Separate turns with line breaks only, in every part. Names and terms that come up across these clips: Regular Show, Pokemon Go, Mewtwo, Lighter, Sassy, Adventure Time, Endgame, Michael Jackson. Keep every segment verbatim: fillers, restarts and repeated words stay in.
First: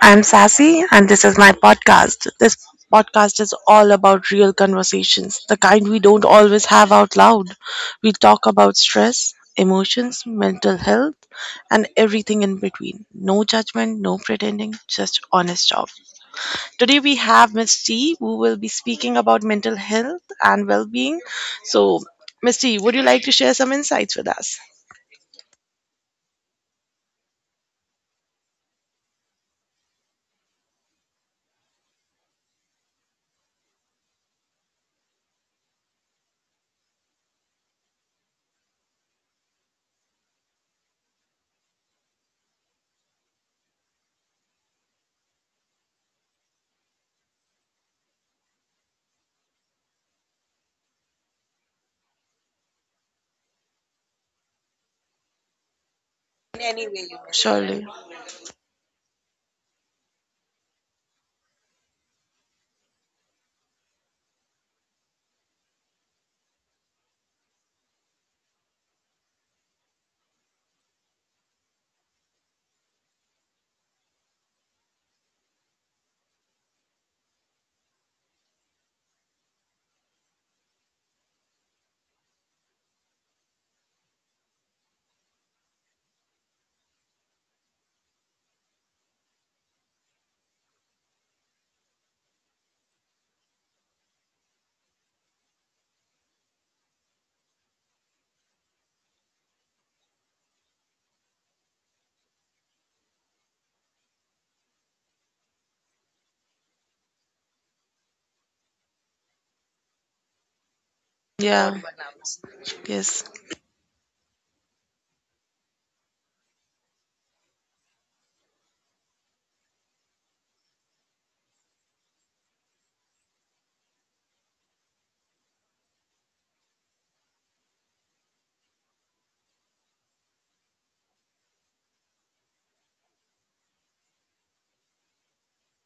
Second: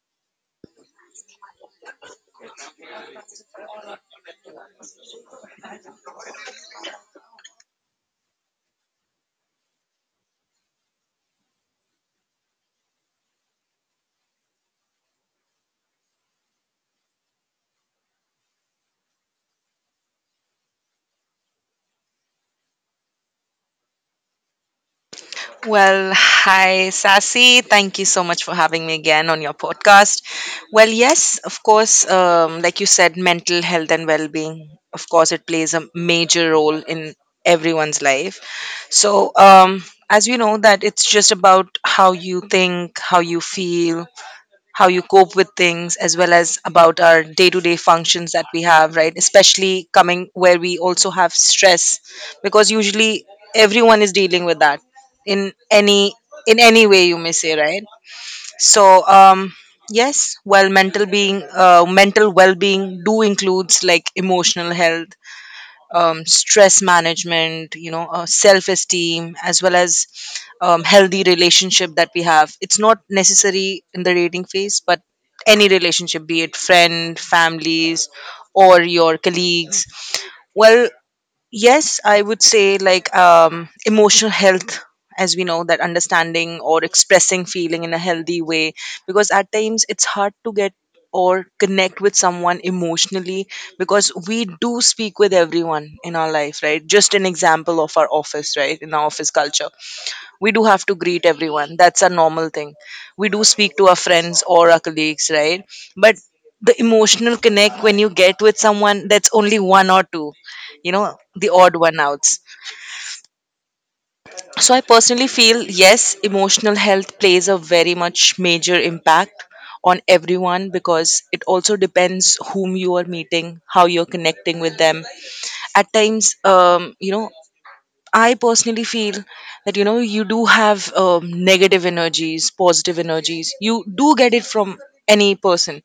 I'm Sassy, and this is my podcast. This podcast is all about real conversations, the kind we don't always have out loud. We talk about stress, emotions, mental health, and everything in between. No judgment, no pretending, just honest talk. Today, we have Miss T, who will be speaking about mental health and well being. So, Miss T, would you like to share some insights with us?
Well, hi, Sassy. Thank you so much for having me again on your podcast. Well, yes, of course, um, like you said, mental health and well being, of course, it plays a major role in everyone's life. So, um, as we know, that it's just about how you think, how you feel, how you cope with things, as well as about our day-to-day functions that we have, right? Especially coming where we also have stress, because usually everyone is dealing with that in any in any way, you may say, right?
Surely.
So um yes, well, mental being, uh, mental well-being do includes like emotional health, um, stress management, you know, uh, self esteem, as well as um, healthy relationship that we have. It's not necessary in the dating phase, but any relationship, be it friend, families, or your colleagues. Well, yes, I would say like um, emotional health, as we know, that understanding or expressing feeling in a healthy way, because at times it's hard to get or connect with someone emotionally, because we do speak with everyone in our life, right? Just an example of our office, right? In our office culture we do have to greet everyone, that's a normal thing. We do speak to our friends or our colleagues, right? But the emotional connect when you get with someone, that's only one or two, you know, the
Yeah,
odd one outs.
yes,
So I personally feel yes, emotional health plays a very much major impact on everyone, because it also depends whom you are meeting, how you're connecting with them. At times, um, you know I personally feel that you know you do have um, negative energies, positive energies. You do get it from any person.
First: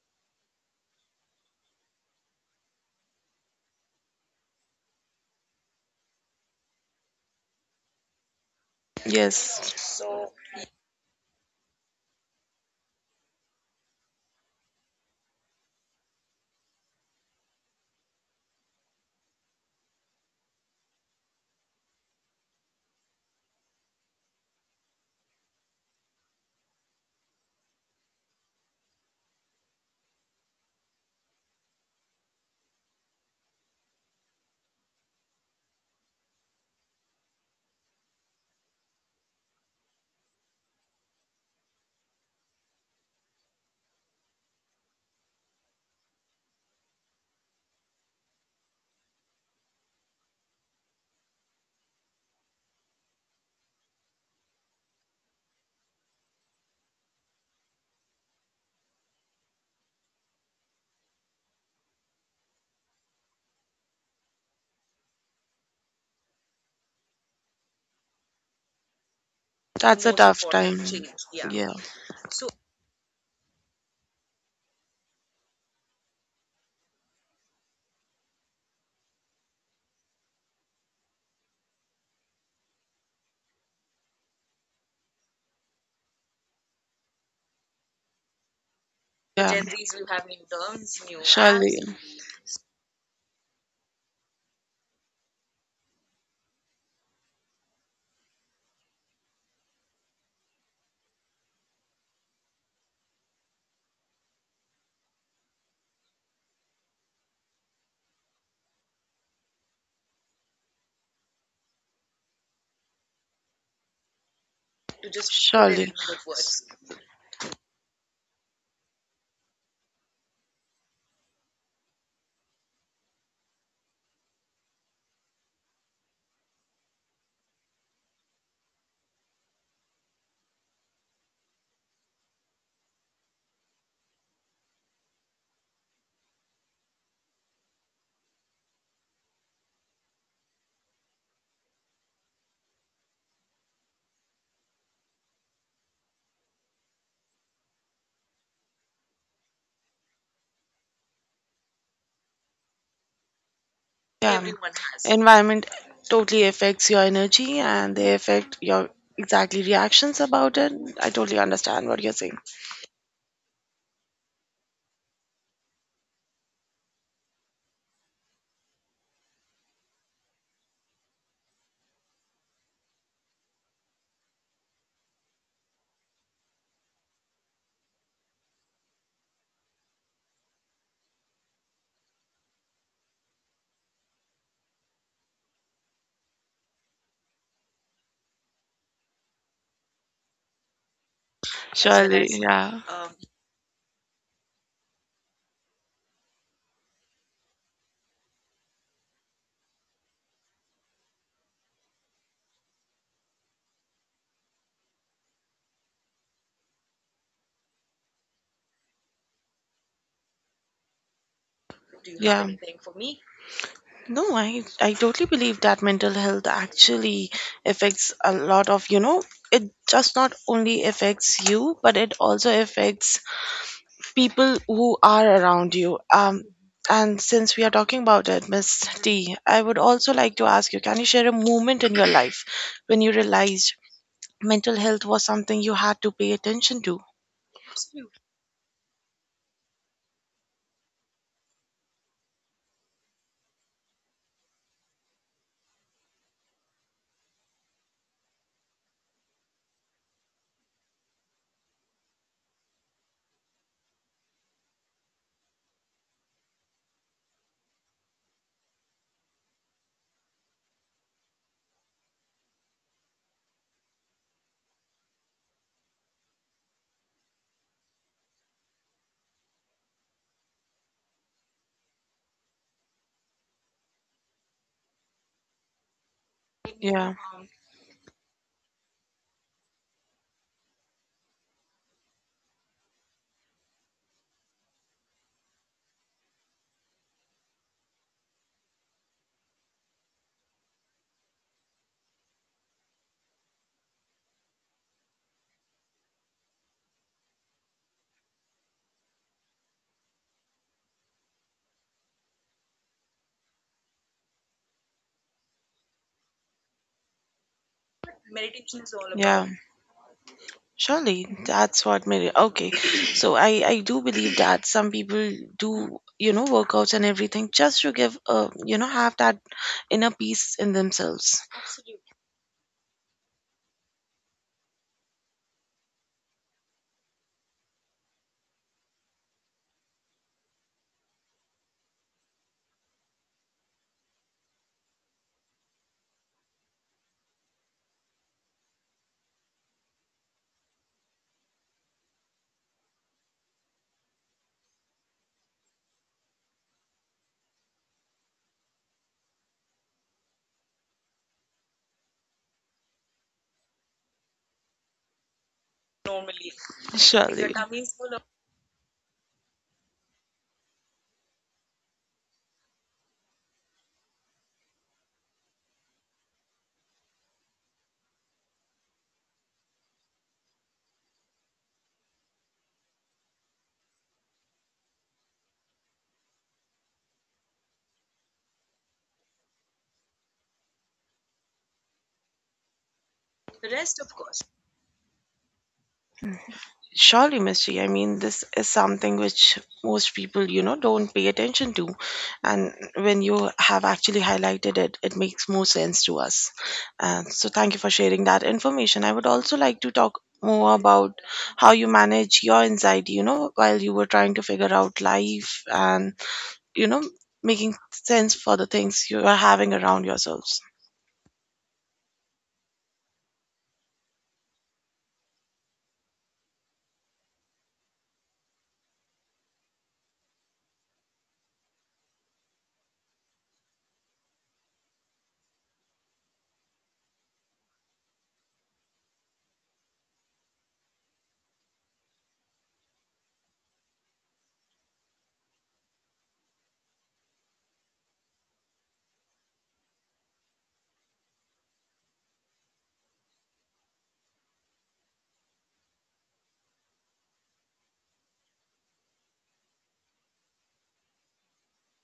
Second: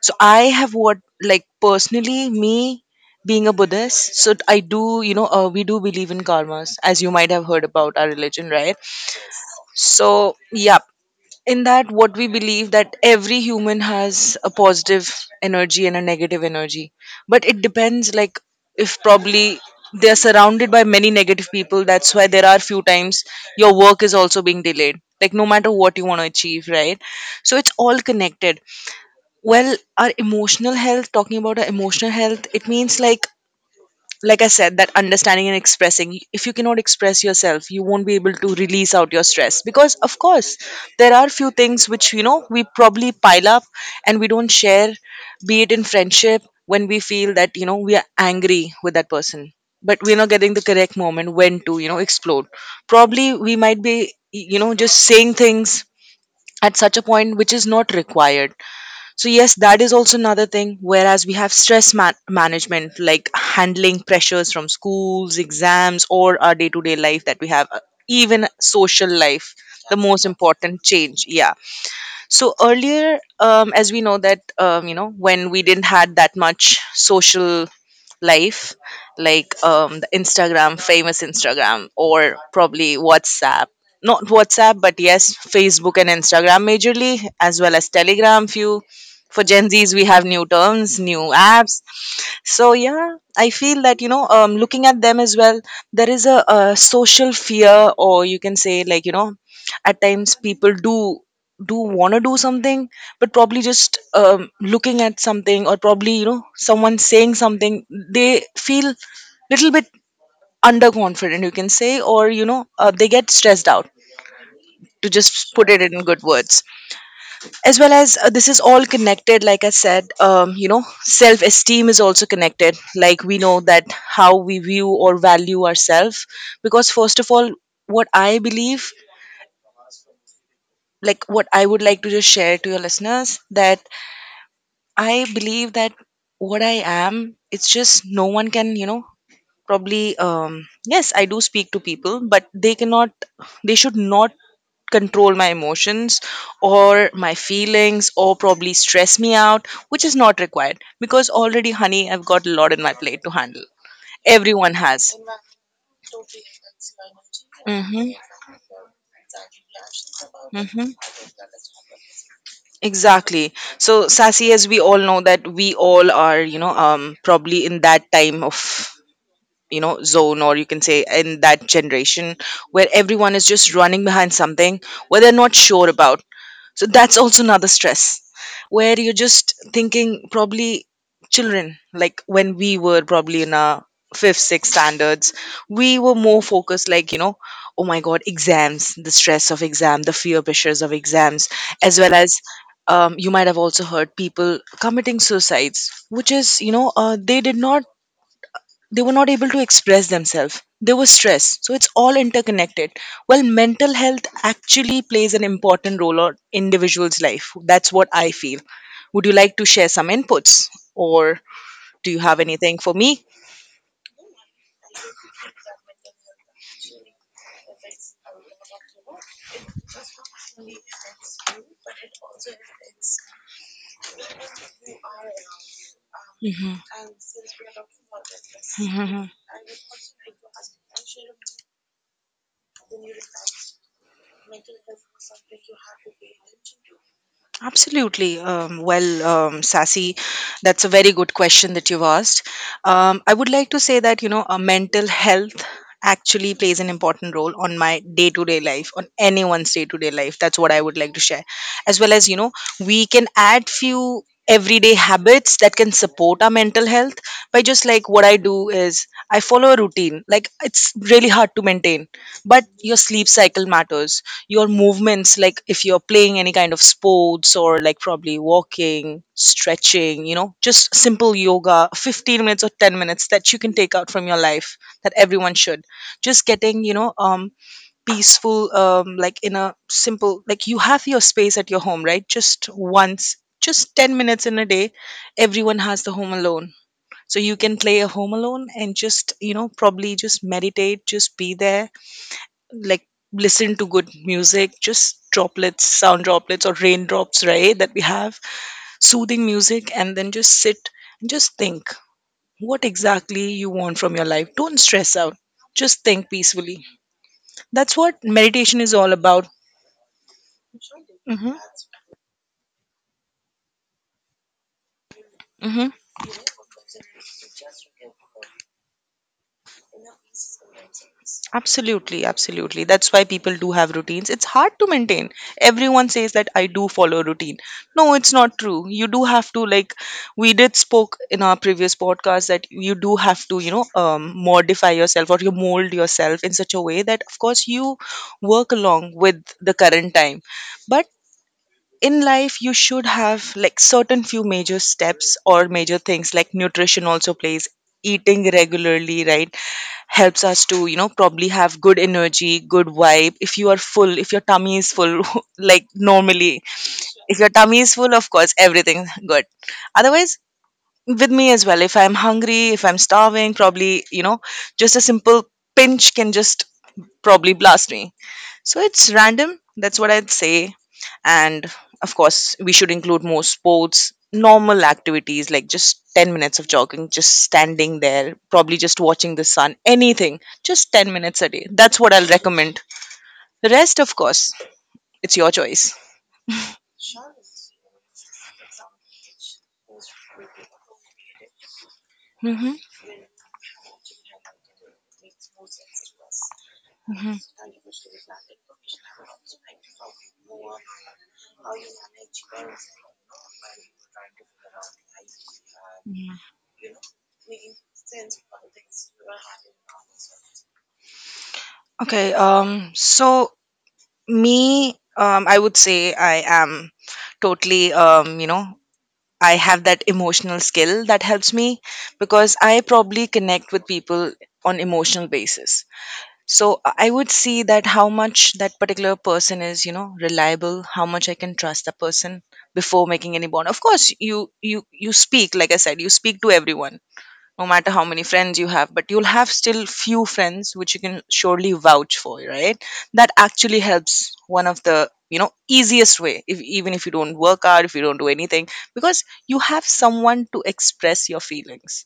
So I have what like personally me being a Buddhist. So I do, you know, uh, we do believe in karmas, as you might have heard about our religion, right?
yes.
So yeah, in that what we believe that every human has a positive energy and a negative energy, but it depends like if probably they are surrounded by many negative people, that's why there are few times your work is also being delayed, like no matter what you want to achieve, right? So it's all connected. Well, our emotional health, talking about our emotional health, it means like like I said, that understanding and expressing, if you cannot express yourself you won't be able to release out your stress, because of course there are few things which, you know, we probably pile up and we don't share, be it in friendship when we feel that, you know, we are angry with that person but we're not getting the correct moment when to, you know, explode. Probably we might be, you know, just saying things at such a point which is not required. So, yes, that is also another thing. Whereas we have stress man- management, like handling pressures from schools, exams, or our day to day life that we have, uh, even social life, the
That's a
most
tough time.
important change. Yeah,
Yeah.
so earlier, um, as we know that, um, you know when we didn't had that much social life, like um, the instagram famous Instagram, or probably WhatsApp, not WhatsApp, but yes Facebook and Instagram majorly, as well as Telegram few,
The
for Gen Z's we
Yeah.
have new terms, new
Surely,
apps. So yeah, I feel that you know, um, looking at them as well, there is a, a social fear, or you can say like, you know, at times people do do want to do something, but probably just um, looking at something, or probably, you know, someone saying something, they feel little bit underconfident, you can say, or you know uh, they get stressed out, to just put it
surely.
in good words. As well as uh, this is all connected, like I said, um, you know, self esteem is also connected, like we know that how we view or value ourselves. Because first of all, what I believe, like what I would like to just share to your listeners, that I believe that what I am, it's just no one can, you know, probably um, yes I do speak to people, but they cannot, they should not control my emotions or my feelings, or probably stress me out, which is not required, because already honey I've got a lot in my plate to handle.
Yeah.
Everyone has.
Environment totally affects your energy, and
Hmm.
they affect your exactly reactions about it.
Mm-hmm.
I totally understand what you're saying.
Exactly. So, Sassy, as we all know that we all are, you know, um, probably in that time of, you know, zone, or you can say in that generation where everyone is just running behind something where they're not sure about, so that's also another stress, where you're just thinking probably children, like when we were probably in our fifth sixth standards, we were more focused, like you know, oh my god, exams, the stress of exam, the fear pressures of exams.
So
As well
surely,
as,
yeah.
um, you might have also heard people committing suicides, which is you know, uh, they did not, they were not able to express themselves, they were stressed, so it's all interconnected. Well, mental health actually plays an important role on individuals life, that's what I feel. Would you like to share some inputs, or do you have
Yeah.
anything for me?
No, I I totally believe that mental health actually affects a lot of, you know, it just not only affects you, but it also affects people who are around you. Um, and since we are talking about it, Miss
Mhm.
T, I would also like to ask, you can you share a moment in your life when you realized mental health was something you had to pay attention to?
Absolutely. Um, well, um, Sassy, that's a very good question that you've asked. Um, I would like to say that, you know, uh, mental health actually plays an important role on my day to day life, on anyone's day to day life. That's what I would like to share. As well as, you know, we can add few everyday habits that can support our mental health, by just like what I do is I follow a routine. Like, it's really hard to maintain, but your sleep cycle matters, your movements, like if you're playing any kind of sports, or like probably walking, stretching, you know, just simple yoga, fifteen minutes or ten minutes that you can take out from your life, that everyone should. Just getting, you know,
Yeah.
um peaceful, um like in a simple, like you have your space at your home, right? Just once, just ten minutes in a day, everyone has the home alone. So you can play a home alone and just, you know, probably just meditate, just be there, like listen to good music, just droplets, sound droplets or raindrops, right, that we have, soothing music, and then just sit and just think what exactly you want from your life, don't stress out, just think peacefully. That's what meditation is all
Yeah,
about.
surely,
Hmm.
that's what made it okay. So I I do believe that some people
Hmm.
do you know workouts and everything just to give uh you know have that inner peace in themselves.
Absolutely, absolutely. That's why people do have routines. It's hard to maintain. Everyone says that I do follow a routine. No, it's not true. You do have to like, we did spoke in our previous podcast that you do have to, you know, um, modify yourself, or you mold yourself in such a way that of course you work along with the current time. But in life you should have like certain few major steps or major things, like nutrition also plays, eating regularly, right, helps us to, you know, probably have good energy, good vibe, if you are full, if your tummy is full like normally, if your
Surely.
tummy is full of course everything good. Otherwise, with me as well, if I'm hungry, if I'm starving, probably you know, just a simple pinch can just probably blast me. So it's random, that's what I'd say. And of course we should include more sports, normal activities, like just ten minutes of jogging, just standing there, probably just watching the sun, anything, just ten minutes a day, that's what I'll recommend. The rest, of course, it's your choice.
Surely, mystery, I mean, this is something which most people you know don't pay attention to.
Hmm.
And when you have actually highlighted it it makes more sense to us. And
Hmm.
so thank you for sharing that information. I would also like to talk more about how you manage your anxiety, you know while you were trying to figure out life, and you know making sense for the things you are having around yourselves.
Okay, um so me, um, I would say I am totally, um, you know, I have that emotional skill that helps me, because I probably connect with people on emotional basis. So i I would see that how much that particular person is, you know, reliable, how much I can trust that person before making any bond. Of course you, you you speak, like I said, you speak to everyone, no matter how many friends you have, but you'll have still few friends which you can surely vouch for, right? That actually helps. One of the, you know, easiest way, if, even if you don't work out, if you don't do anything, because you have someone to express your feelings,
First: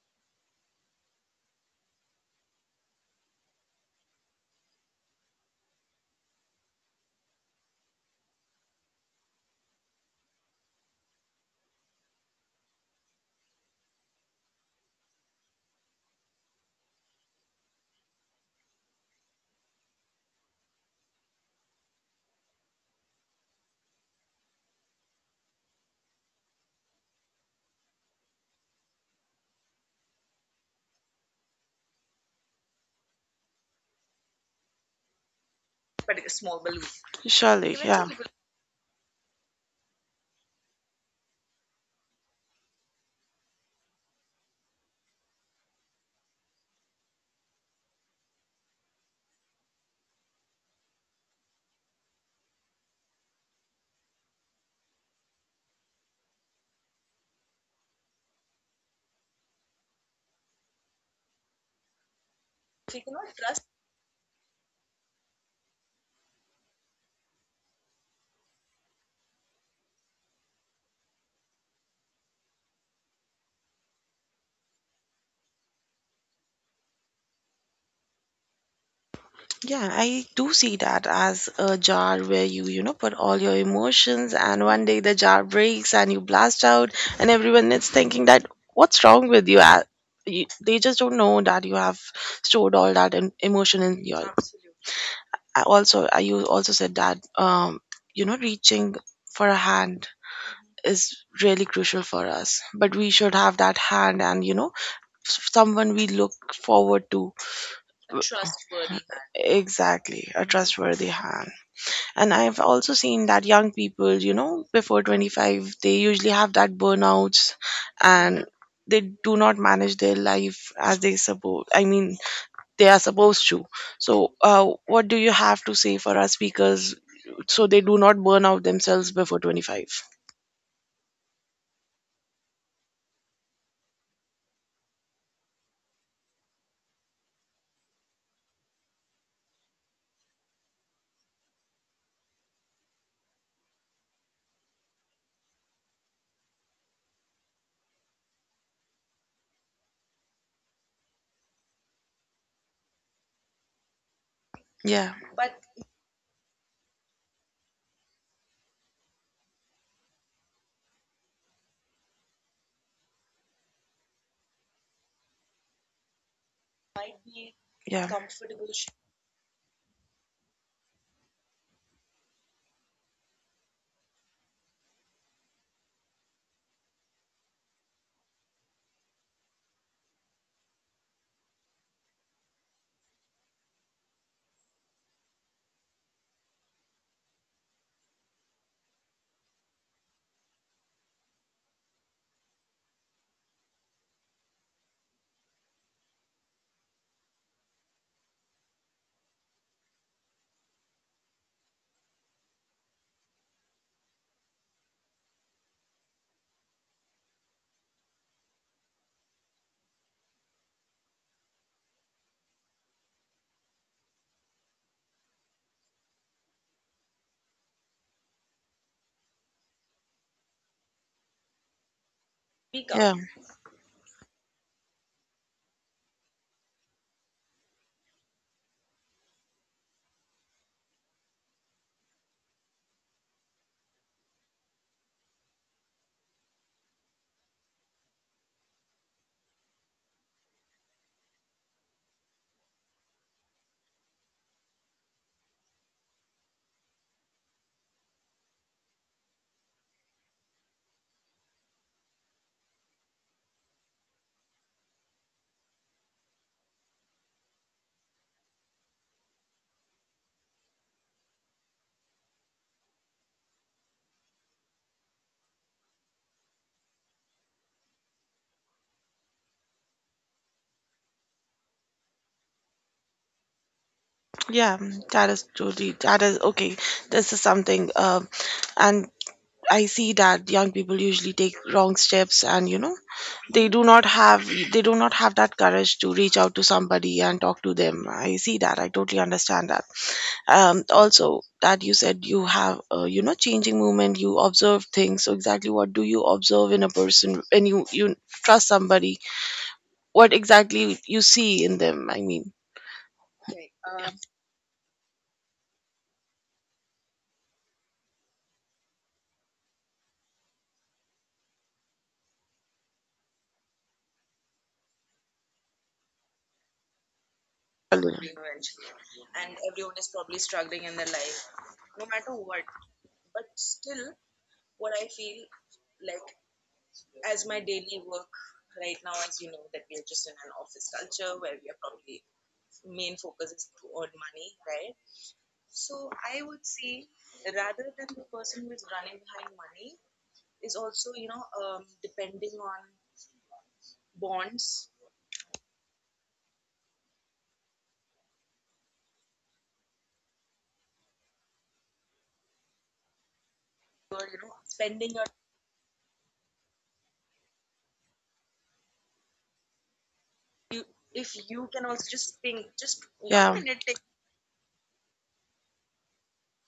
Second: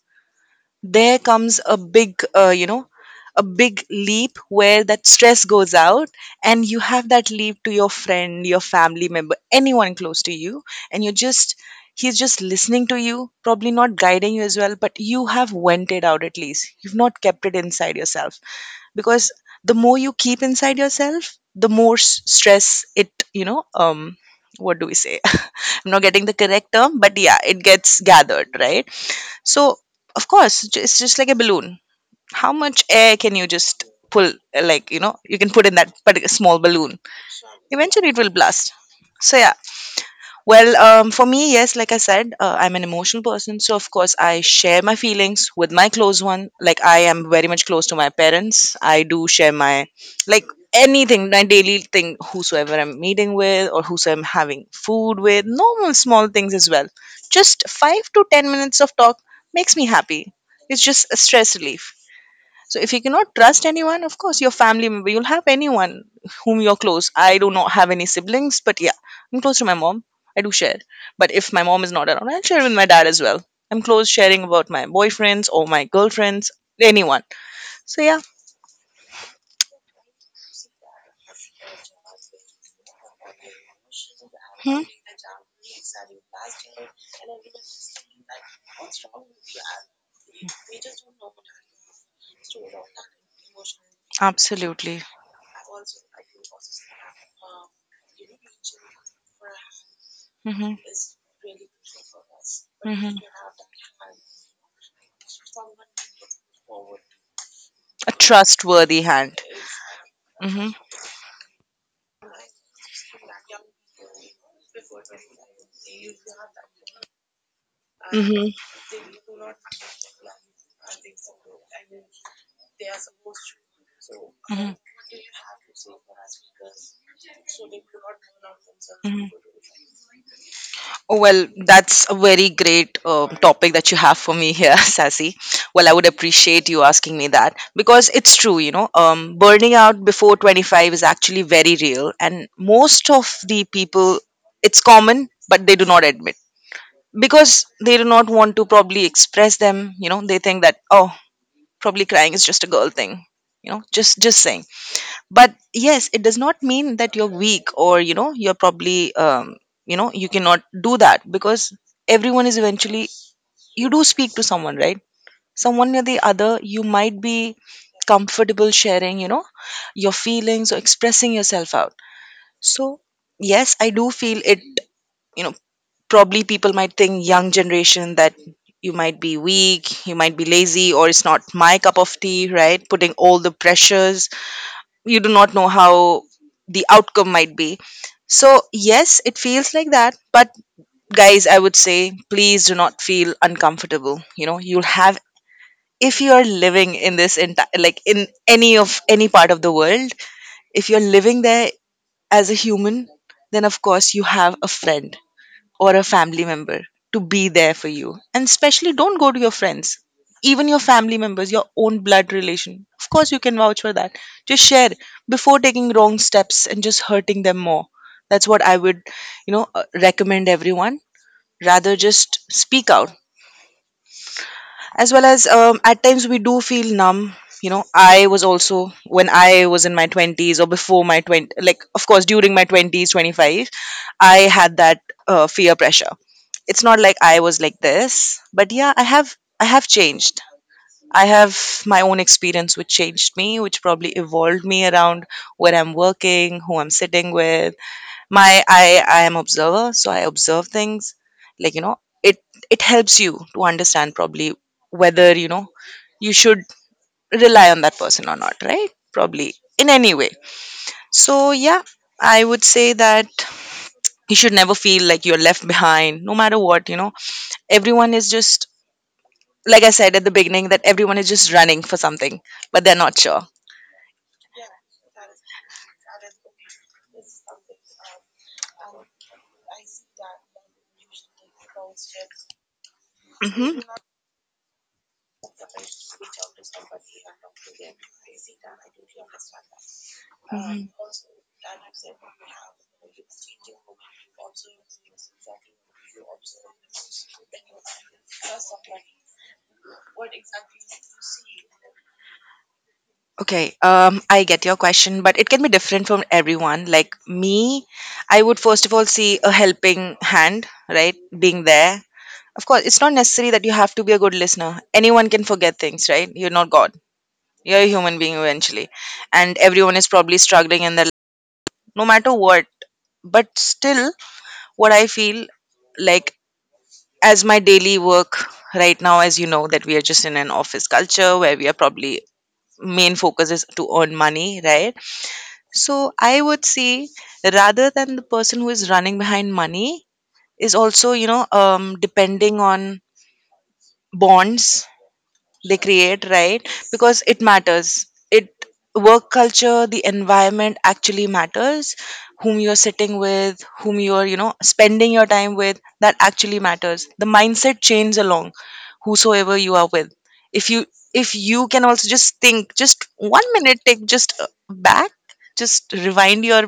there comes a big, uh, you know, a big leap where that stress goes out, and you have that leap to your friend, your family member, anyone close to you, and you're just, he's just listening to you, probably not guiding you as well, but you have vented out, at least you've not kept it inside yourself. Because the more you keep inside yourself, the more s- stress it, you know um what do we say I'm not getting the correct term, but yeah, it gets gathered, right? So, of course, ju- It's just like a balloon. How much air can you just pull, uh, like, you know, you can put in that particular small balloon?
Surely. Yeah.
Eventually, it will blast. So, yeah, well, um, for me, yes, like I said, uh, I'm an emotional person. So, of course, I share my feelings with my close one. Like, I am very much close to my parents. I do share my, like, anything, my daily thing, whosoever I'm meeting with or whosoever I'm having food with, normal small things as well. Just five to ten minutes of talk makes me happy. It's just a stress relief. So if you cannot trust anyone, of course, your family member, you'll have anyone whom you're close. I do not have any siblings, but yeah, I'm close to my mom. I do share. But if my mom is not around, I'll share with my dad as well. I'm close sharing about my boyfriends or my girlfriends, anyone. So yeah.
Yeah, I do see that as a jar where you, you know, put all your emotions, and
Hmm.
one day the jar breaks and you blast out, and everyone is thinking that, what's wrong with you? Ah, you- they just don't know that you have stored all that em- emotion in your.
Absolutely.
I also, I you also said that, um, you know, reaching for a hand
Hmm.
is really crucial for us, but we
Hmm.
should have that hand, and you know, s- someone we look forward to.
A trustworthy hand.
Exactly, a
Hmm.
trustworthy hand. And I've also seen that young people, you know, before twenty-five, they usually have that burnouts, and
Hmm.
they do not manage their life as they suppose. I mean, they are supposed to. So, uh,
Mhm,
what do you have to say for our speakers so they do not burn out themselves
mhm.
before twenty-five?
Well, that's a very great um, topic that you have for me here, Sassy. Well, I would appreciate you asking me that, because it's true, you know, um, burning out before twenty-five is actually very real, and most of the people, it's common, but they do not admit, because they do not want to probably express them. You know, they think that, oh, probably crying is just a girl thing, you know, just just saying.
Yeah,
But yes, it does not mean that you're weak, or you know you're probably um, you know you cannot do that, because everyone is eventually, you do speak to someone, right? Someone or the other, you might be
yeah.
comfortable sharing, you know your feelings or expressing yourself out. So yes, I do feel it, you know probably people might think young generation, that you might be weak, you might be lazy, or it's not my cup of tea, right? Putting all the pressures, you do not know how the outcome might be. So yes, it feels like that, but guys, I would say please do not feel uncomfortable. You know, you'll have, if you are living in this entire, like in any of any part of the world, if you're living there as a human, then of course you have a friend or a family member to be there for you. And especially, don't go to your friends, even your family members, your own blood relation. Of course, you can vouch for that. Just share before taking wrong steps and just hurting them more. That's what I would, you know, uh, recommend everyone. Rather just speak out,
Yeah,
as well as, um, at times we do feel numb, you know I was also when I was in my twenties or before my twenty, like of course during my twenties, twenty-five, I had that uh, fear pressure. It's not like I was like this, but yeah, i have i have changed. I have my own experience which changed me, which probably evolved me around, where I'm working, who I'm sitting with. My I I am observer, so I observe things. Like, you know, it it helps you to understand, probably whether you know you should rely on that person or not, right? Probably in any way. So yeah, I would say that you should never feel like you're left behind, no matter what. You know, everyone is just, like I said at the beginning, that everyone is just running for something, but they're not sure.
yeah, that is totally, that is okay. This is something, um, and I see that young people usually take wrong steps, and you know they
Hmm.
do not have they do not have that courage to reach out to somebody and talk to them. I see that. I totally understand that. Um
Hmm.
also, that you said you have uh, you know changing movement, you observe things. So exactly what do you observe in a person when you you trust somebody? What exactly you see in them, I mean.
Okay, um, I get your question, but it can be different from everyone. Like me, I would first of all see a helping hand, right? Being there. Of course, it's not necessary that you have to be a good listener. Anyone can forget things, right? You're not God. You're a
Surely.
human being eventually. And everyone is probably struggling in their life, no matter what. But still, what I feel, like, as my daily work right now, as you know, that we are just in an office culture where we are probably, main focus is to earn money, right? So I would say, rather than, the person who is running behind money is also, you know, um, depending on bonds they create, right? Because it matters. It, work culture, the environment actually matters. Whom you're sitting with, whom you're, you know, spending your time with, that actually matters. The mindset changes along whosoever you are with. If you if you can also just think, just one
Yeah.
minute, take just uh, back, just rewind your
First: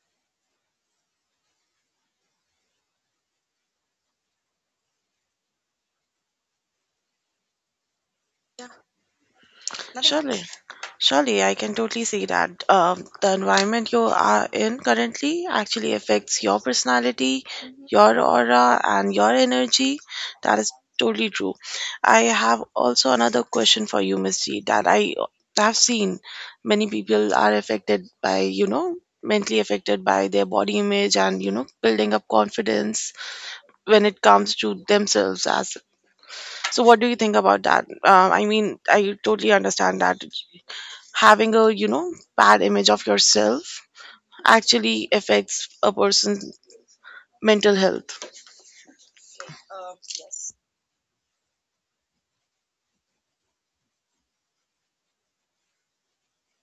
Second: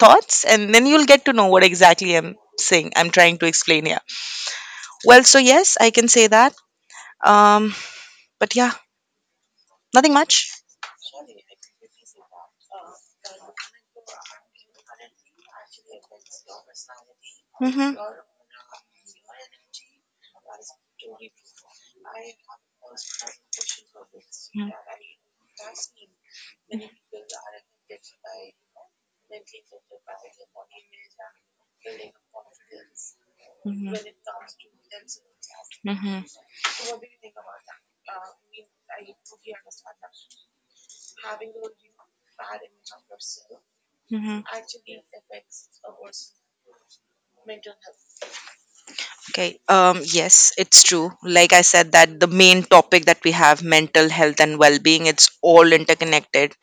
thoughts, and then you'll get to know what exactly I'm saying. I'm trying to explain here. Well, so yes, I can say that. Um, but yeah, nothing
Surely.
much.
Surely, I can totally see that um, the environment you are in currently actually affects your personality,
Mhm. Mhm.
your aura, and your energy. That is totally true. I have also another question for you, Miss G, that I have seen many people are affected by, you know, mentally affected by their body image and, you know, building up confidence
Mhm.
when it comes to themselves as.
Mhm.
So what do you think about that, um, I mean, I totally understand that having a you know bad image of yourself
Mhm.
actually affects a person's mental health.
Okay. Um, yes, it's true. Like I said, that the main topic that we have, mental health and well-being, it's all interconnected.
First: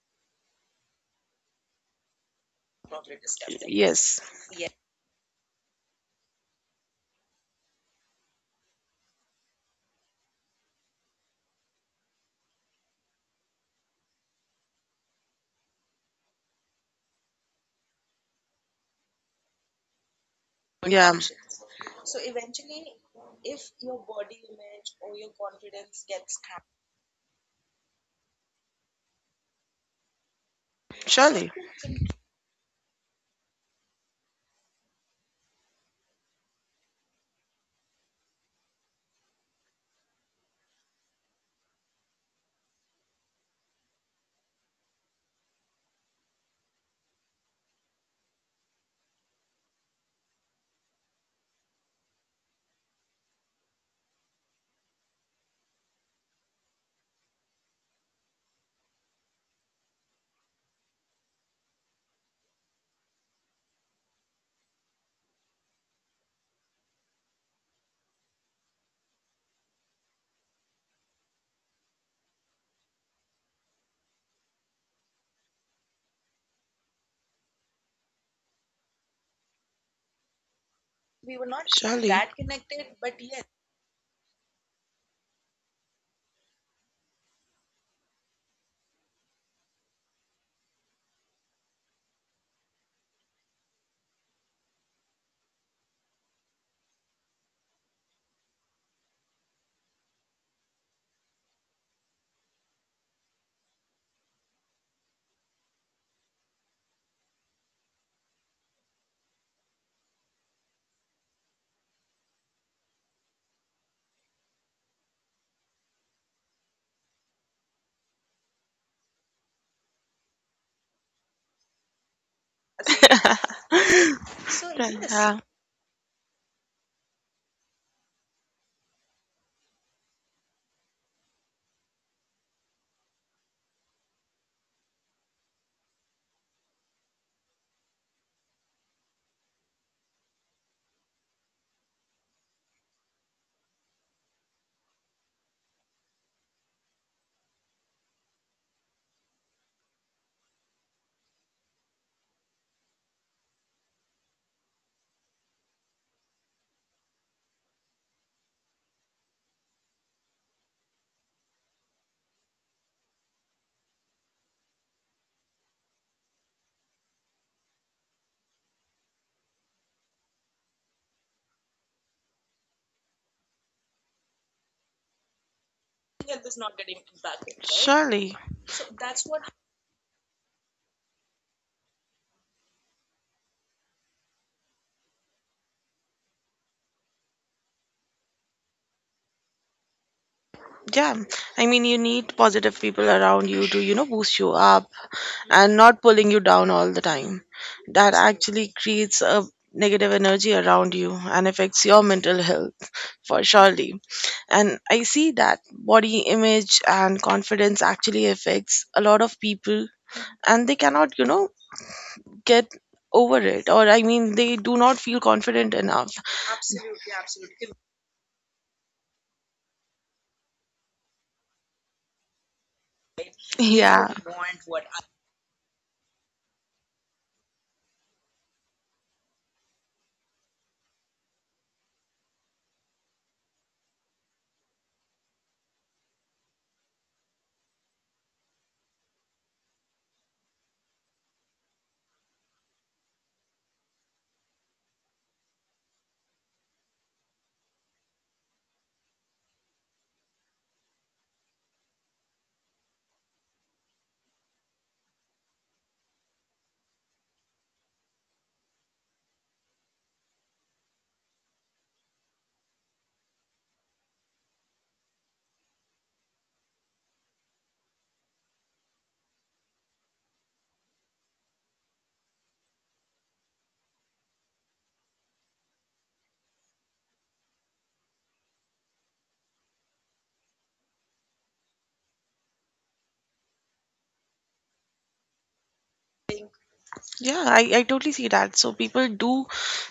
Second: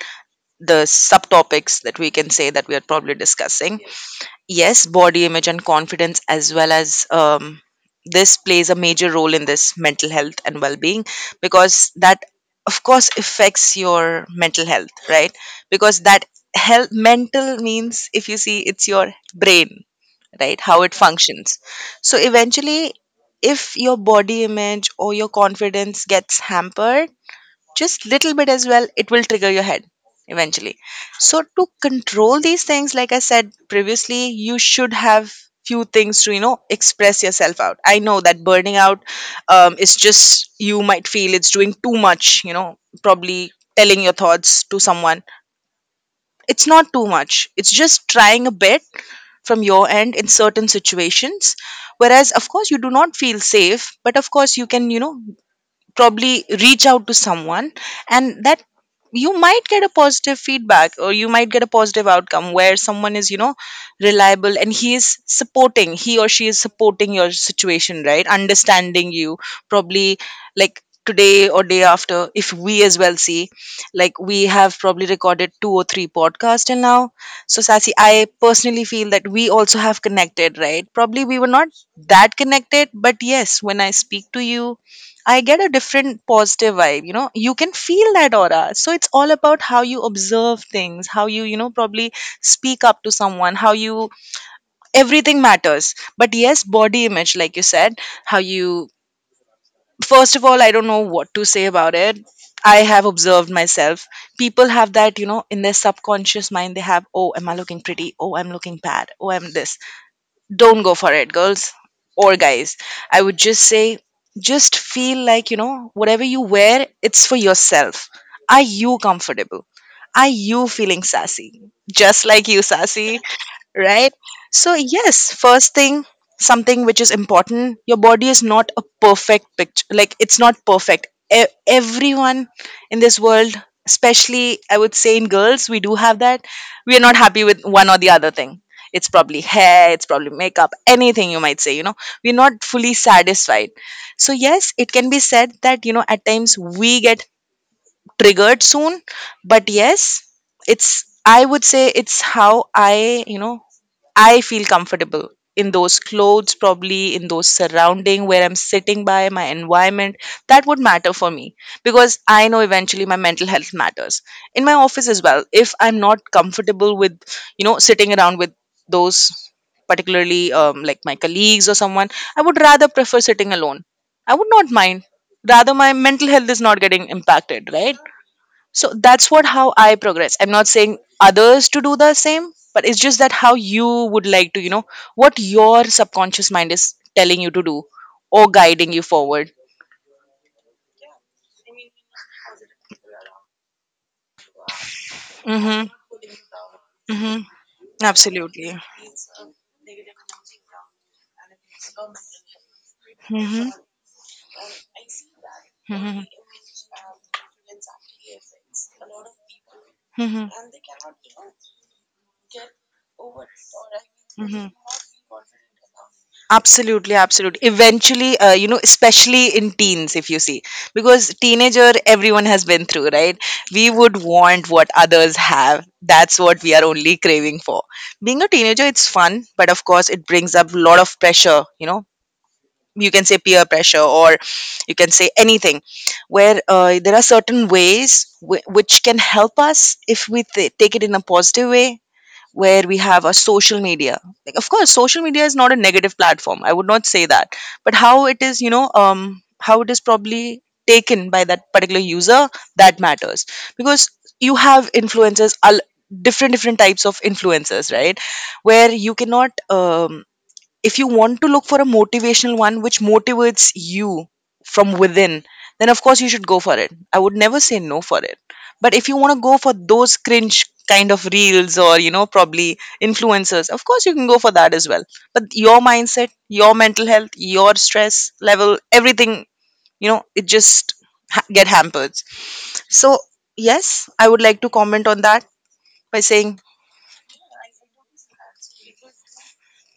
The subtopics that we can say that we are probably discussing.
Yes.
Yes, body image and confidence, as well as, um, this plays a major role in this mental health and well-being, because that of course affects your mental health, right? Because that, health mental means, if you see, it's your brain, right? How it
Yeah.
functions. So eventually, if your body image or your confidence gets hampered just little bit as well, it will trigger your head eventually. So
Surely.
to control these things, like I said previously, you should have few things to, you know express yourself out. I know that burning out, um, is just, you might feel it's doing too much, you know probably telling your thoughts to someone. It's not too much, it's just trying a bit from your end. In certain situations whereas of course you do not feel safe, but of course you can, you know probably reach out to someone, and that, you might get a positive feedback, or you might get a positive outcome, where someone is, you know reliable, and he is supporting he or she is supporting your situation, right? Understanding you probably. Like today or day after, if we as well see, like, we have probably recorded two or three podcasts till now. So Sassy, I personally feel that we also have connected, right? Probably we were not
Surely.
that
Yeah.
connected, but yes, when I speak to you, I get a different positive vibe. You know, you can feel that aura. So it's all about how you observe things, how you, you know, probably speak up to someone, how you, everything matters. But yes, body image, like you said, how you, first of all, I don't know what to say about it. I have observed myself. People have that, you know, in their subconscious mind, they have, oh, am I looking pretty? Oh, I'm looking bad. Oh, I'm this, don't go for it, girls, or guys, I would just say, just feel like, you know whatever you wear, it's for yourself. Are you comfortable? Are you feeling sassy? Just like you, Sassy, right? So yes, first thing, something which is important, your body is not a perfect picture, like, it's not perfect. E- everyone in this world, especially I would say in girls, we do have that, we are not happy with one or the other thing. It's probably hair, it's probably makeup, anything you might say, you know we're not fully satisfied. So yes, it can be said that, you know at times we get triggered soon. But yes, it's, I would say it's how I, you know I feel comfortable in those clothes, probably in those surrounding where I'm sitting, by my environment. That would matter for me, because I know eventually my mental health matters. In my office as well, if I'm not comfortable with, you know sitting around with those, particularly, um, like my colleagues or someone, I would rather prefer sitting alone. I would not mind, rather my mental health is not getting impacted, right?
Surely.
So that's what, how I progress. I'm not saying others to do the same, but it's just that, how you would like to, you know what your subconscious mind is telling you to do, or guiding you forward.
Yeah. I mean, you need positive people around you to you know boost you up, and
Mm-hmm.
not pulling you down all the
Mm-hmm.
time. That
Absolutely.
actually creates a negative energy around you, and affects your mental health for
Mm-hmm.
surely. And I see that body image and confidence actually affects a lot of people,
Mm-hmm.
and they cannot, you know, get over it, or I mean, they
Mm-hmm.
do not feel confident enough.
Absolutely, absolutely. Eventually, uh, you know, especially in teens, if you see, because teenager, everyone has been through, right? We
Yeah.
would want what others have. That's what we are only craving for. Being a teenager, it's fun, but of course it brings up a lot of pressure, you know. You can say peer pressure, or you can say anything, where uh, there are certain ways w- which can help us if we th- take it in a positive way where we have a social media. Like, of course, social media is not a negative platform, I would not say that. But how it is, you know um how it is probably taken by that particular user, that matters. Because you have influencers, al- different different types of influencers, right? Where you cannot, um, if you want to look for a motivational one which motivates you from within, then of course you should go for it. I would never say no for it. But if you want to go for those cringe kind of reels or, you know, probably influencers, of course you can go for that as well. But your mindset, your mental health, your stress level, everything, you know, it just ha- get hampered. So, yes, I would like to comment on that by saying,
Yeah, I, I totally see that. So people do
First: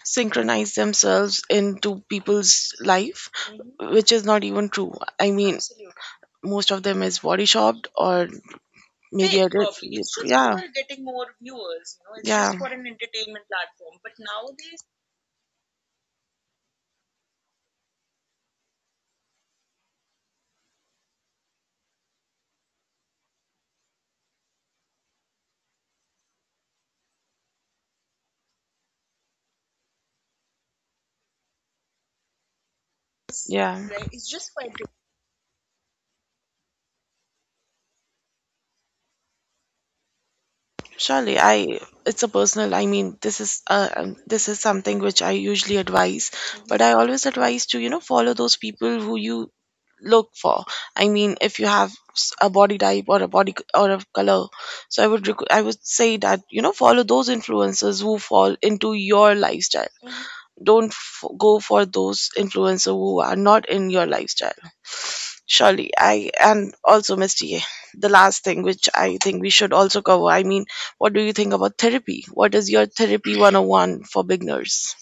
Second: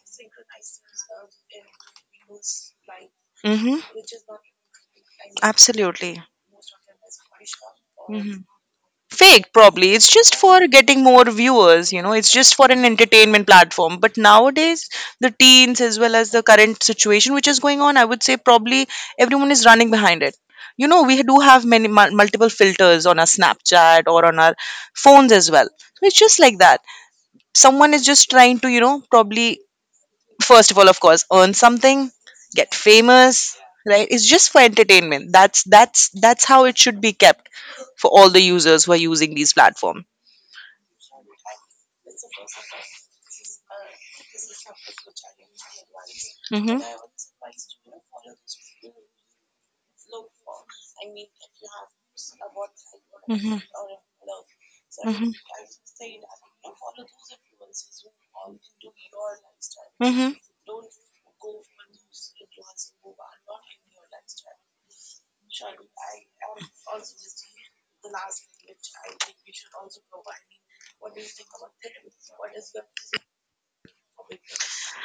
synchronize themselves into people's life,
mm hmm,
which is not even true. I mean,
absolutely.
most of them is body shopped, or
Mm-hmm.
maybe
Fake,
edit.
probably. It's
It's just.
just
Yeah,
for getting more viewers, you know it's
yeah.
just for an entertainment platform. But nowadays, the teens as well as the current situation which is going on, I would say probably everyone is running behind it. You know we do have many mul- multiple filters on our Snapchat or on our phones as well. So it's just like that. Someone is just trying to, you know probably, first of all, of course, earn something, get famous, right? It's just for entertainment. That's that's that's how it should be kept for all the users who are using these platforms.
Surely, I it's a personal. I mean, this is uh, um, this is something which I usually advise,
Hmm.
but I always advise to you know follow those people who you look for. I mean, if you have s- a body type, or a body
Hmm.
c- or a color, so I would
Hmm.
rec- I would say that you know follow those influencers who fall into your lifestyle.
Hmm.
Don't f- go for those influencers who are not in your lifestyle. Surely, I and also Miss T, the last thing which I think we should also cover, I mean, what do you think about therapy? What is your therapy one oh one for beginners?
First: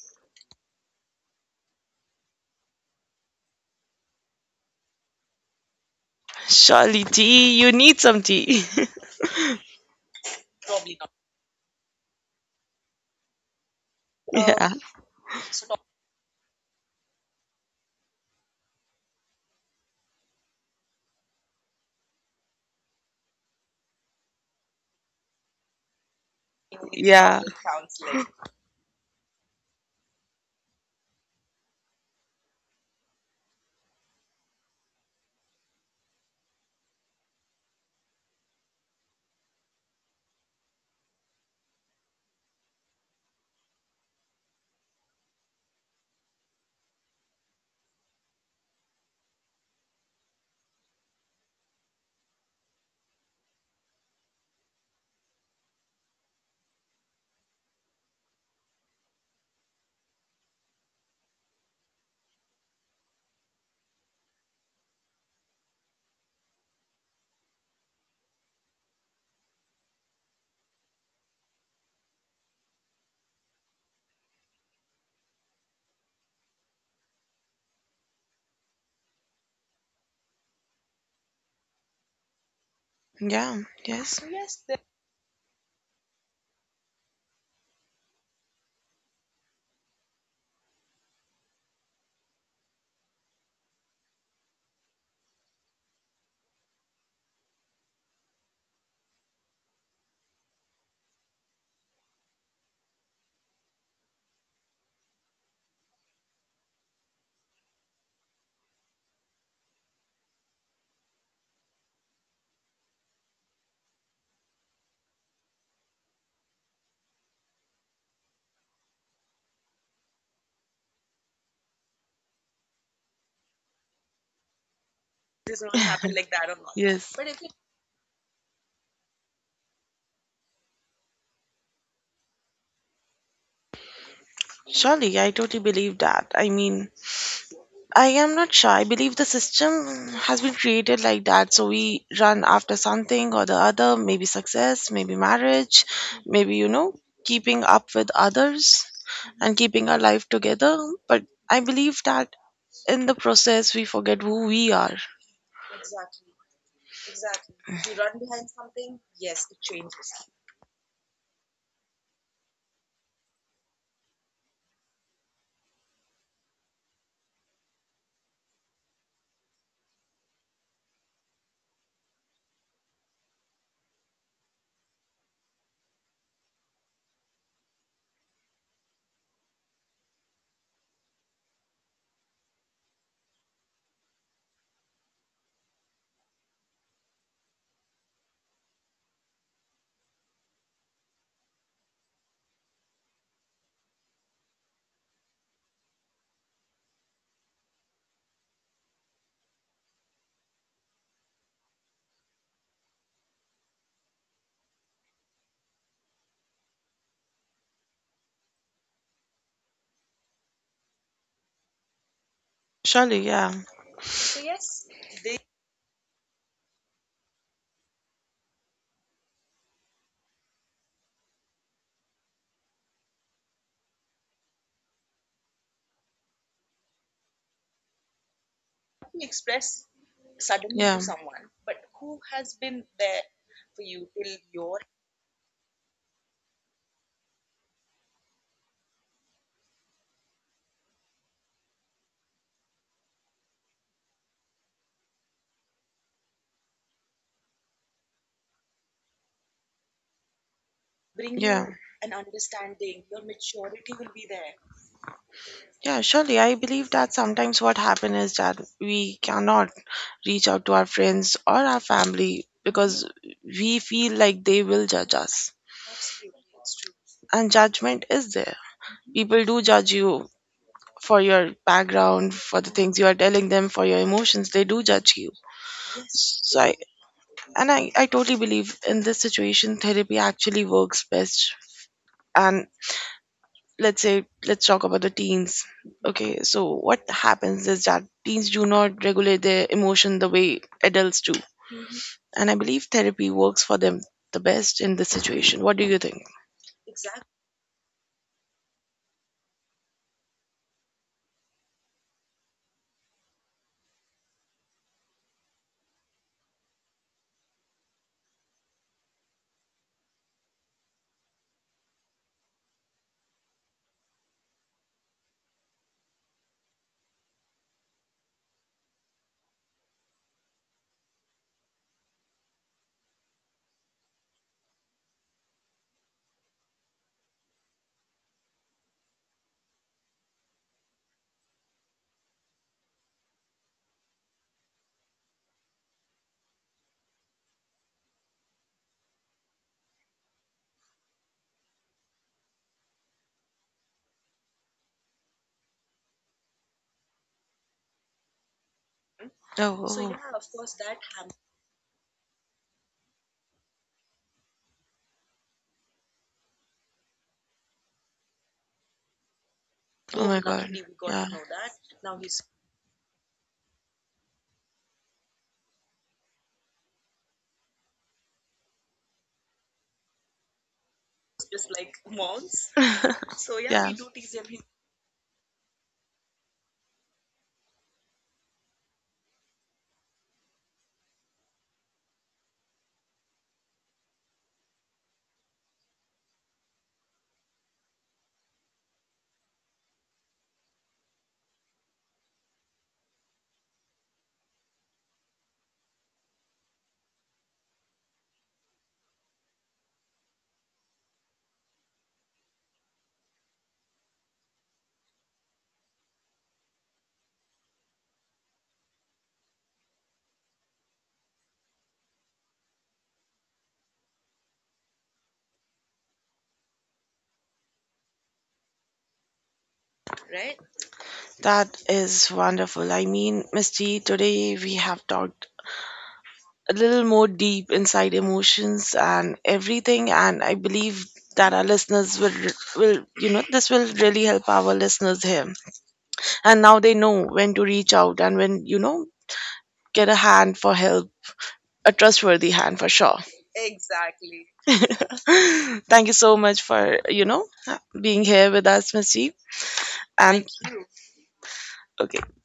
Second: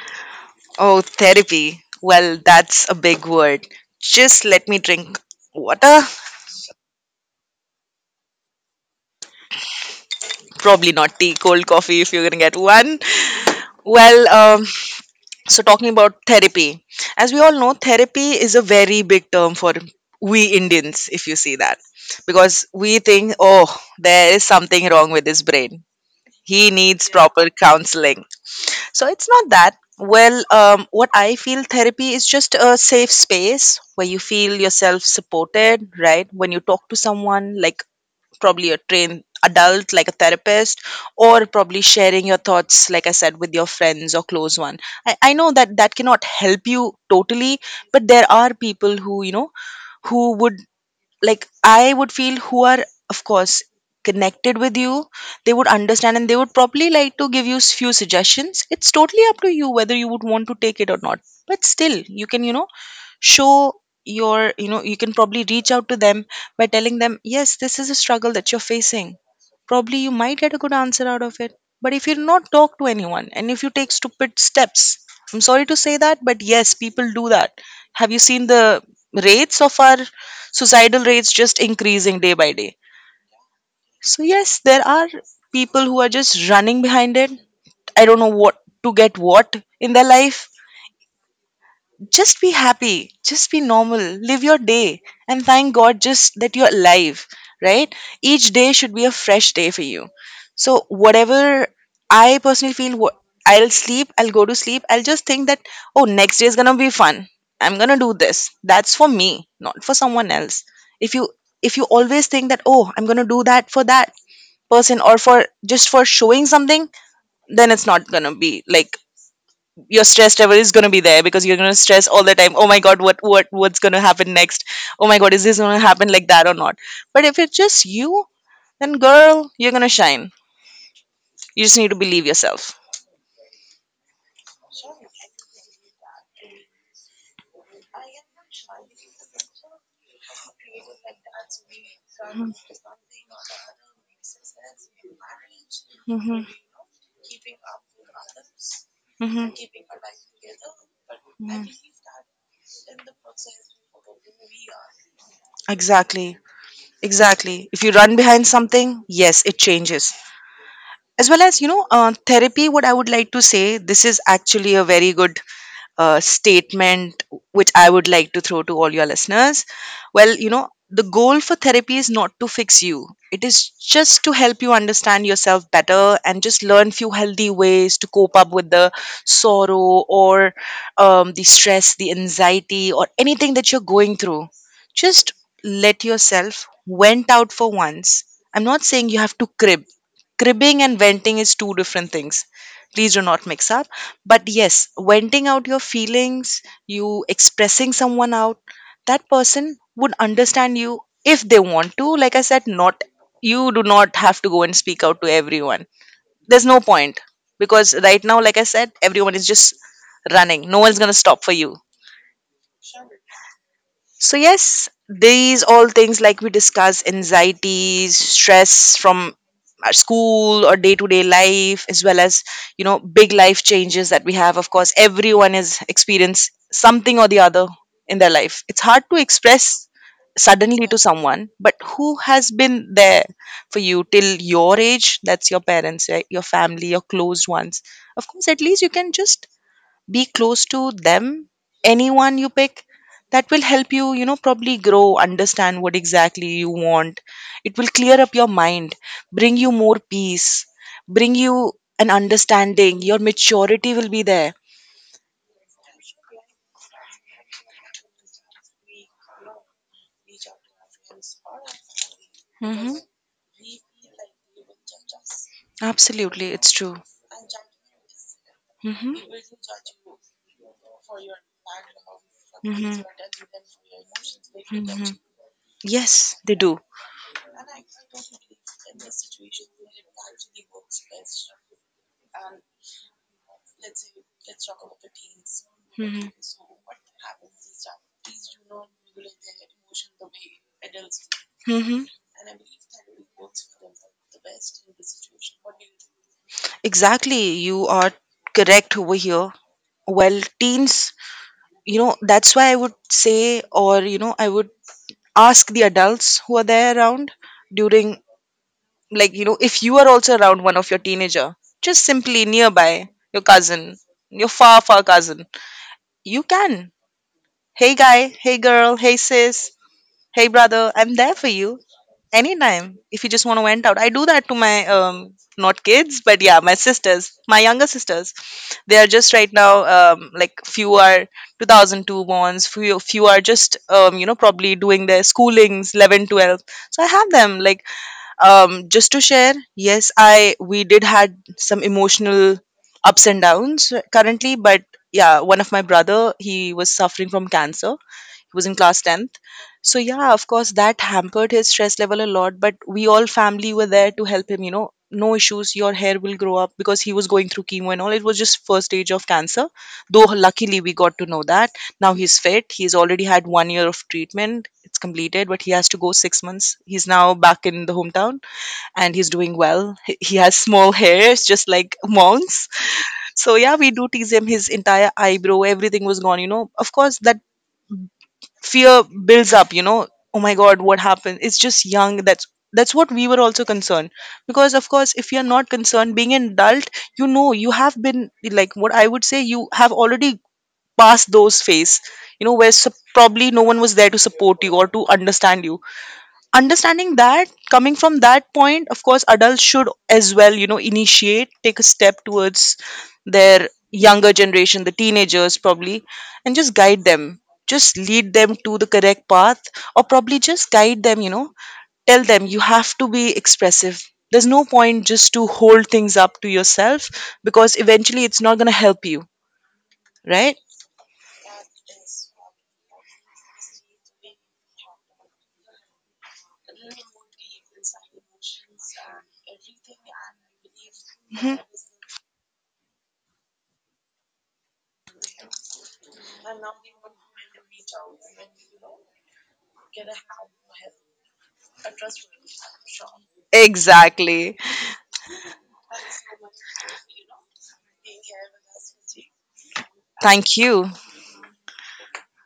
Oh, therapy. Well, that's a big word. Just let me drink water.
Surely, T, you need some tea.
Probably not tea, cold coffee if you're gonna get one. Well, um.
Yeah.
So, talking about therapy, as we all know, therapy is a very big term for we Indians, if you see that. Because we think, oh, there is something wrong with his brain, he needs, yeah,
Yeah.
proper counseling. So it's not that. Well, um, what I feel therapy is just a safe space where you feel yourself supported, right? When you talk to someone, like probably a trained adult, like a therapist, or probably sharing your thoughts, like I said, with your friends or close one. I, I know that that cannot help you totally, but there are people who, you know, who would, like I would feel, who are, of course, connected with you. They would understand, and they would probably like to give you s- few suggestions. It's totally up to you whether you would want to take it or not. But still, you can, you know, show your, you know, you can probably reach out to them by telling them, yes, this is a struggle that you're facing. Probably you might get a good answer out of it. But if you not talk to anyone, and if you take stupid steps, I'm sorry to say that, but yes, people do that. Have you seen the rates of our suicidal rates just increasing day by day?
Yeah. Yes.
So yes, there are people who are just running behind it. I don't know what to get what in their life. Just be happy, just be normal, live your day, and thank God just that you're alive, right? Each day should be a fresh day for you. So, whatever I personally feel, wha- I'll sleep, I'll go to sleep, I'll just think that, oh, next day is gonna be fun. I'm gonna do this. That's for me, not for someone else. If you if you always think that, oh, I'm gonna do that for that person, or for just for showing something, then it's not gonna be like, your stress level is going to be there because you're going to stress all the time. Oh my god, what what what's going to happen next. Oh my god, is this going to happen like that or not?
Yes.
But if it's just you, then girl, you're going to shine. You just need to believe yourself.
Surely, I totally believe that. I mean, I am not sure. I believe the system has been created like that. So we run
Mm-hmm.
after something or the other, maybe success, maybe marriage, maybe, you know, keeping up with others
Mm-hmm.
and keeping
Hmm.
our life together. But I believe that in the process, we forget who we are.
Exactly, exactly. If you run behind something, yes, it changes. As well as, you know, uh, therapy, what I would like to say, this is actually a very good uh, statement which I would like to throw to all your listeners. Well, you know, the goal for therapy is not to fix you. It is just to help you understand yourself better and just learn few healthy ways to cope up with the sorrow, or um, the stress, the anxiety, or anything that you're going through. Just let yourself vent out for once. I'm not saying you have to crib. Cribbing and venting is two different things, please do not mix up. But yes, venting out your feelings, you expressing someone out, that person would understand you, if they want to, like I said. Not, you do not have to go and speak out to everyone, there's no point. Because right now, like I said, everyone is just running, no one's going to stop for you.
Surely, yeah.
So, yes, these all things like we discuss, anxieties, stress from our school or day to day life, as well as, you know, big life changes that we have. Of course, everyone has experienced something or the other in their life. It's hard to express suddenly to
Yeah.
someone, but who has been there for you till your age? That's your parents, right? Your family, your close ones. Of course, at least you can just be close to them, anyone you pick. That will help you, you know, probably grow, understand what exactly you want. It will clear up your mind, bring you more peace, bring
Yeah.
you an understanding. Your maturity will be there.
Yeah, surely. I believe that sometimes what happens is that we cannot reach out to our friends or our family
Hmm.
because we feel like they will judge us.
Absolutely, it's true.
And judgment is there.
Hmm.
People do judge you, for your background, for the things
Hmm.
you are telling them, for your emotions. They do
Hmm.
judge you.
Yes, they
So I
do.
and I, I totally believe in this situation, therapy actually works best. And let's say, let's talk about the teens.
Hmm.
Okay, so what happens is that teens do not regulate their emotion the way adults do,
Hmm.
and I believe therapy works for them the best in this situation. What do you think?
Exactly, you are correct over here. Well, teens, you know, that's why I would say, or, you know, I would ask the adults who are there around during, like, you know, if you are also around one of your teenager, just simply nearby, your cousin, your far, far cousin, you can. Hey guy, hey girl, hey sis, hey brother, I'm there for you anytime, if you just want to vent out. I do that to my um not kids, but yeah, my sisters, my younger sisters. They are just right now, um like, few are two thousand two bonds, few few are just um you know probably doing their schoolings 11 12. So I have them like, um just to share. Yes, I we did had some emotional ups and downs currently, but yeah, one of my brother, he was suffering from cancer, he was in class tenth.
Oh,
So,
oh.
yeah, of course, that hampered his stress level a lot. But we all family were there to help him, you know, no issues, your hair will grow up, because he was going through chemo and all. It was just first stage of cancer. Though
Oh my god.
luckily we got to
Yeah,
know that. Now he's fit. He's already had one year of treatment. It's completed, but he has to go six months. He's now back in the hometown and he's doing well. He he has small hairs, just like monks. So yeah, we
yeah,
do tease him. His entire eyebrow, everything was gone. You know, of course, that fear builds up, you know, oh my god, what happened, it's just young. That's that's what we were also concerned. Because of course, if you're not concerned being an adult, you know, you have been like, what I would say, you have already passed those phase. You know, where sup- probably no one was there to support you or to understand you. Understanding that, coming from that point, of course, adults should as well, you know, initiate, take a step towards their younger generation, the teenagers, probably, and just guide them, just lead them to the correct path, or probably just guide them, you know, tell them you have to be expressive. There's no point just to hold things up to yourself, because eventually it's not going to help you, right?
that is wonderful. I mean, misty, today we have talked a little more deep inside emotions and everything, and I believe that our listeners will will you know this will really help our listeners here. And now they know when to reach out, and when you know get a hand for help. A trustworthy hand for sure.
Exactly.
Thank you so much for you know being here with us, Masih. And
Thank you.
okay.